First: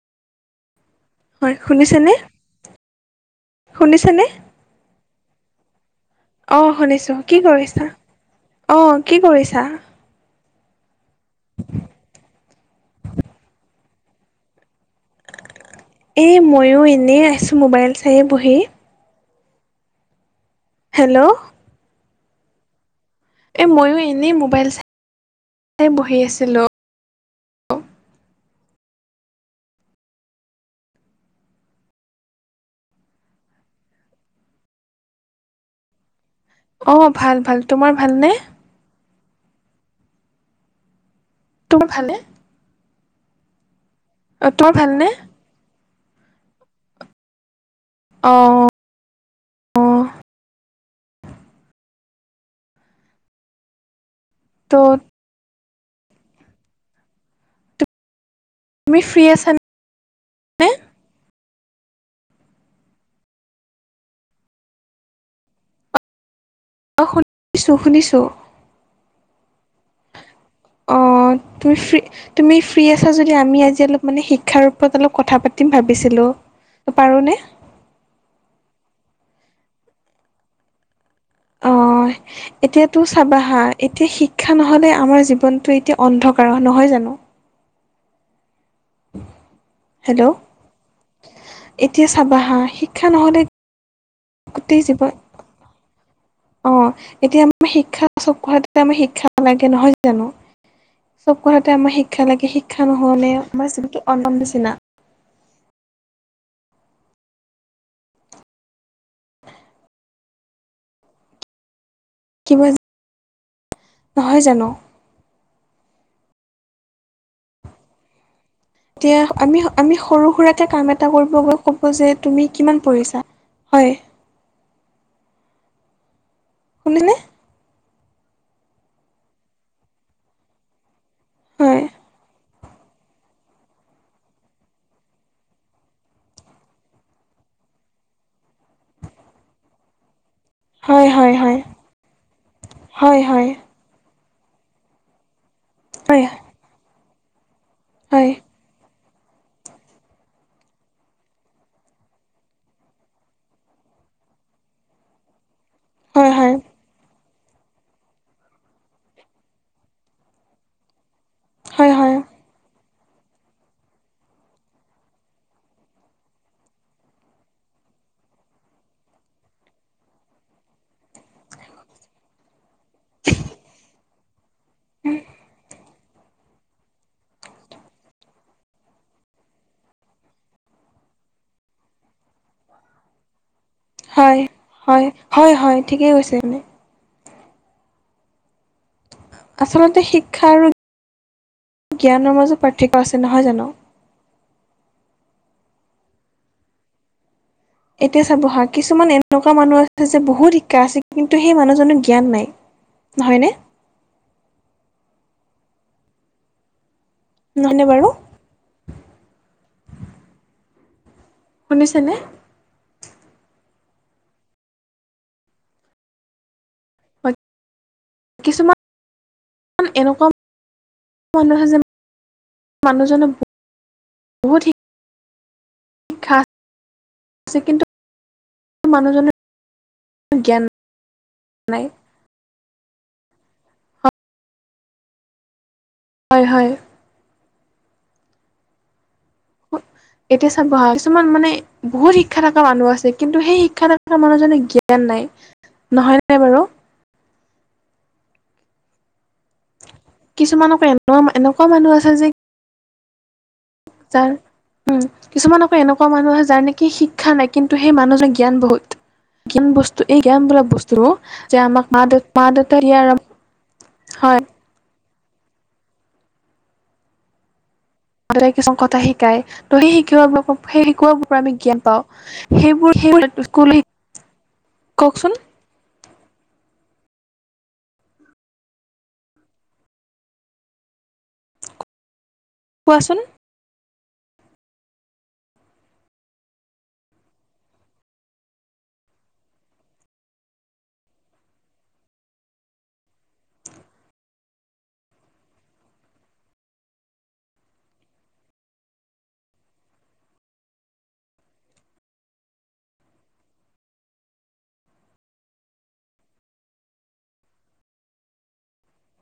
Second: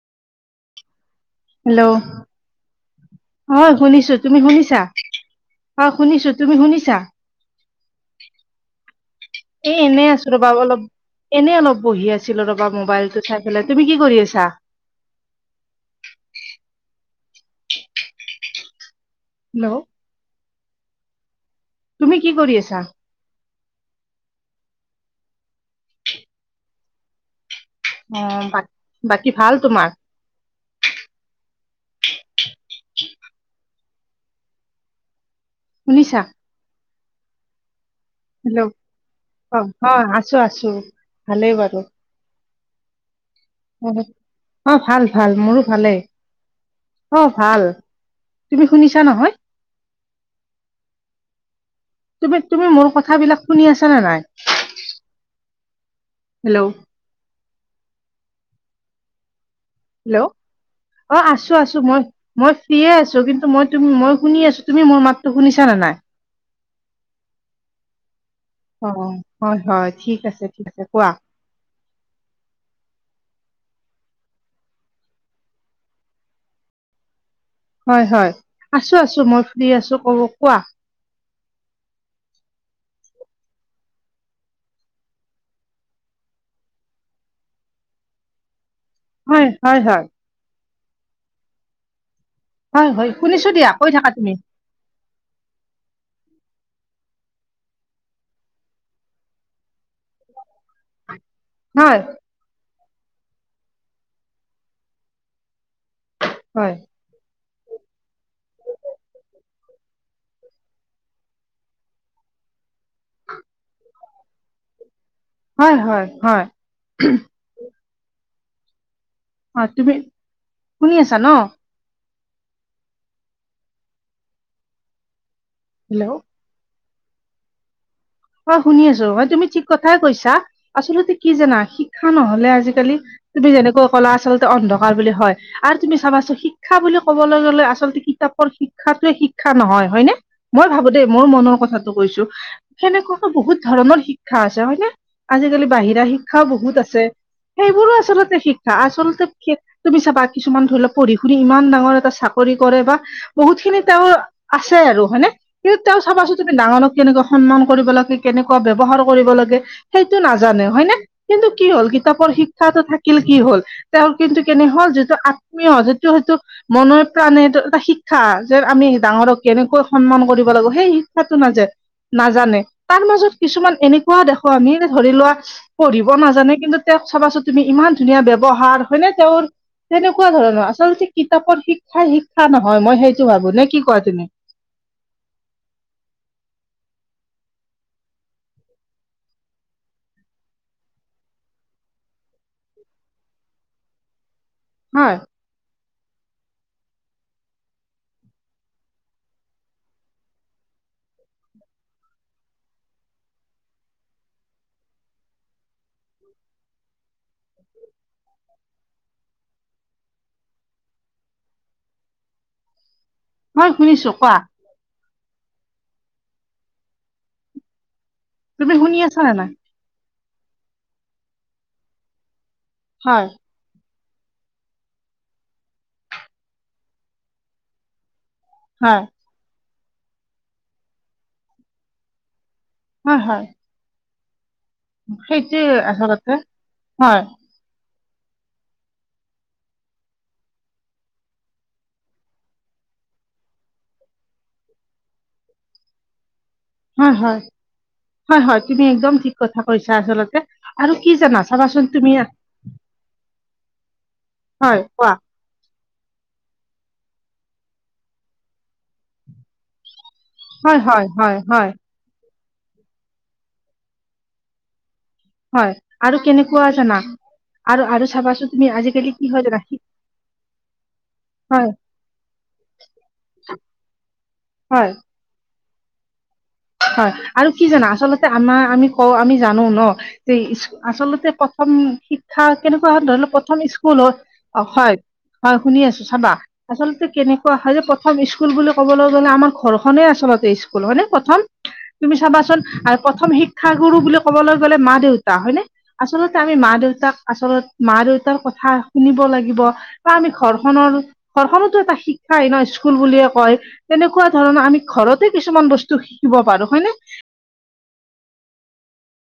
হয় হেল্ল' শুনিছেনে অ' শুনিছোঁ। শুনিছেনে তুমি শুনিছা? অ' শুনিছোঁ। অ' শুনিছোঁ। কি কৰিছা? অ কি কৰিছা এ, এনেই আছোঁ ৰ'বা অলপ, এনেই অলপ বহি আছিলোঁ ৰ'বা মোবাইলটো চাই পেলাই তুমি কি কৰি আছা? এ, ময়ো এনেই আছোঁ মোবাইল চাই বহি। হেল্ল'। হেল্ল'। তুমি কি কৰি আছা? এ, ময়ো এনেই মোবাইল চাই বহি আছিলোঁ। অ বাকী ভাল তোমাৰ। শুনিছা। অ ভাল ভাল তোমাৰ ভালনে। হেল্ল অ, অ আছো, আছো, ভালেই বাৰু। তোমাৰ ভালনে অ, তোমাৰ অ ভাল, ভালনে ভাল মোৰো ভালেই অ ভাল। অ তুমি শুনিছা নহয়। অ তুমি তুমি মোৰ কথাবিলাক শুনি আছা নে নাই। তোত। হেল্ল'। তুমি ফ্ৰী আছা নে। হেল্ল, ' অ আছো, আছো মই। মই ফ্ৰিয়ে আছো কিন্তু মই মই শুনি আছো তুমি মোৰ মাতটো শুনিছা নে নাই। অ শুনিছো শুনিছো। অ হয়, হয় ঠিক আছে, ঠিক আছে, অ কোৱা। তুমি ফ্ৰী। তুমি ফ্ৰী আছা যদি আমি আজি অলপ মানে শিক্ষাৰ ওপৰত অলপ কথা পাতিম ভাবিছিলোঁ। পাৰোঁনে। হয় হয় আছো আছো মই ফ্ৰী আছো ক কোৱা। হয়। এতিয়াতো চাবা হা এতিয়া শিক্ষা নহ'লে আমাৰ জীৱনটো এতিয়া অন্ধকাৰ নহয় জানো। হয়, হয়, হয়। হেল্ল' এতিয়া চাবা। হা হয় শিক্ষা হয় নহ'লে শুনিছো দিয়া কৈ থাকা তুমি। [unintelligible] অ এতিয়া আমাৰ শিক্ষা চব আমাৰ শিক্ষা লাগে নহয় জানো? চব কথাতে আমাৰ হয় শিক্ষা লাগে, শিক্ষা নহলে আমাৰ জীৱনটো অন্ধ নিচিনা। হয়। কিবা [inaudible] নহয় জানো? হয় হয় হয়। এতিয়া অ আমি তুমি আমি সৰু সুৰাকে কাম শুনি এটা আছা ন কৰিব গৈ ক'ব যে তুমি কিমান পঢ়িছা হয়। হেল্ল'। শুনিছা নে? অ শুনি আছো, হয় তুমি ঠিক কথাই কৈছা, আচলতে কি জানা হয়, শিক্ষা নহলে আজিকালি তুমি যেনেকৈ ক'লা আচলতে অন্ধকাৰ বুলি হয়। আৰু তুমি চাবাচোন শিক্ষা বুলি কবলৈ গলে আচলতে কিতাপৰ শিক্ষাটোৱে শিক্ষা নহয়। হয়নে? মই ভাবো হয়, দেই মোৰ হয়, হয়, মনৰ কথাটো কৈছো, হয়, সেনেকুৱকৈ হয়, বহুত ধৰণৰ শিক্ষা আছে হয়নে? আজিকালি বাহিৰা হয়, হয়, শিক্ষাও বহুত আছে, সেইবোৰো হয়, আচলতে শিক্ষা আচলতে তুমি চাবা, কিছুমান ধৰি লওক পঢ়ি শুনি ইমান ডাঙৰ এটা চাকৰি কৰে বা বহুত খিনি তেওঁৰ আছে আৰু হয়নে? কিন্তু তেওঁ হয়, চাবাচোন তুমি হয়। ডাঙৰক কেনেকৈ সন্মান কৰিব লাগে কেনেকুৱা ব্যৱহাৰ কৰিব লাগে সেইটো নাজানে। হয় নে? কিন্তু কি হ'ল হয়। কিতাপৰ শিক্ষাটো থাক কিল কি হল, তেওঁ কিন্তু কেনে হ'ল যিটো আত্মীয় যিটো সেইটো মনৰ প্ৰাণেটো এটা শিক্ষা যে আমি ডাঙৰক কেনেকৈ সন্মান কৰিব লাগিব, সেই শিক্ষাটো নাযায়। নাজানে তাৰ মাজত কিছুমান এনেকুৱা দেখোঁ আমি ধৰি লোৱা, পঢ়িব নাজানে কিন্তু তেওঁক চাবাচোন তুমি ইমান ধুনীয়া ব্যৱহাৰ হয় নে তেওঁৰ তেনেকুৱা ধৰণৰ, আচলতে কিতাপৰ শিক্ষাই শিক্ষা নহয় মই সেইটো ভাবো। নে কি কোৱা তুমি? হয় হয় হয় হয় ঠিকেই কৈছে মানে। আচলতে শিক্ষা আৰু জ্ঞানৰ মাজত পাৰ্থক্য আছে। নহয় জানো? হয়। এতিয়া চাব হা কিছুমান এনকুৱা মানুহ আছে যে বহুত শিক্ষা আছে কিন্তু সেই মানুহজনৰ জ্ঞান নাই। নহয় নে? উ নহয়নে বাৰু? শুনিছেনে? হয় শুনিছো কোৱা। তুমি কিছুমান শুনি আছা নে নাই? এনেকুৱা মানুহে যেন হয় মানুহজনৰ বহুত শিক্ষা [unintelligible] [unintelligible] কিন্তু হয় মানুহজনৰ জ্ঞান নাই হয় হয়। সেইটোৱেই আচলতে হয়। এতিয়া চাবা কিছুমান মানে বহুত শিক্ষা থকা মানুহ আছে, কিন্তু সেই শিক্ষা থকা মানুহজনে জ্ঞান নাই। নহয় নে বাৰু? হয় হয় হয় হয় তুমি একদম ঠিক কথা কৈছা আচলতে, কিছুমান আকৌ আৰু কি এনেকুৱা জানা? এনেকুৱা চাবাচোন মানুহ তুমি তাৰ হয় উম কোৱা [inaudible] কিছুমান আকৌ এনেকুৱা মানুহ আছে, যাৰ নেকি শিক্ষা নাই কিন্তু সেই মানুহজন জ্ঞান বহুত। [inaudible] ত' এই জ্ঞান বোলা হয় হয় বস্তু, হয় যে হয় আমাক মা দেউতা মা দেউতাৰ হয়। হয় আৰু কেনেকুৱা জানা আৰু আৰু মা চাবাচোন দেউতাই তুমি কিছুমান কথা আজিকালি কি শিকায় হয় জানা ত' শি- সেই শিকোৱাবিলাকৰ সেই শিকোৱাবোৰৰ পৰা আমি হয় জ্ঞান পাওঁ সেইবোৰ সেইবোৰ স্কুল হয় কওকচোন হয় আৰু কি জানা আচলতে আমাৰ আমি কওঁ আমি জানো ন আচলতে প্ৰথম শিক্ষা কেনেকুৱা কোৱাচোন। ধৰি লও প্ৰথম স্কুল হল হয় শুনি আছো চাবা আচলতে কেনেকুৱা হয় যে প্ৰথম স্কুল বুলি ক'বলৈ গ'লে আমাৰ ঘৰখনেই আচলতে স্কুল হয়নে প্ৰথম তুমি চাবাচোন প্ৰথম শিক্ষাগুৰু বুলি কবলৈ গ'লে মা দেউতা হয়নে আচলতে আমি মা দেউতাক আচল মা দেউতাৰ কথা শুনিব লাগিব ত আমি ঘৰখনৰ ঘৰখনতো এটা শিক্ষা এ ন স্কুল বুলিয়ে কয় তেনেকুৱা ধৰণৰ আমি ঘৰতে কিছুমান বস্তু শিকিব পাৰো হয়নে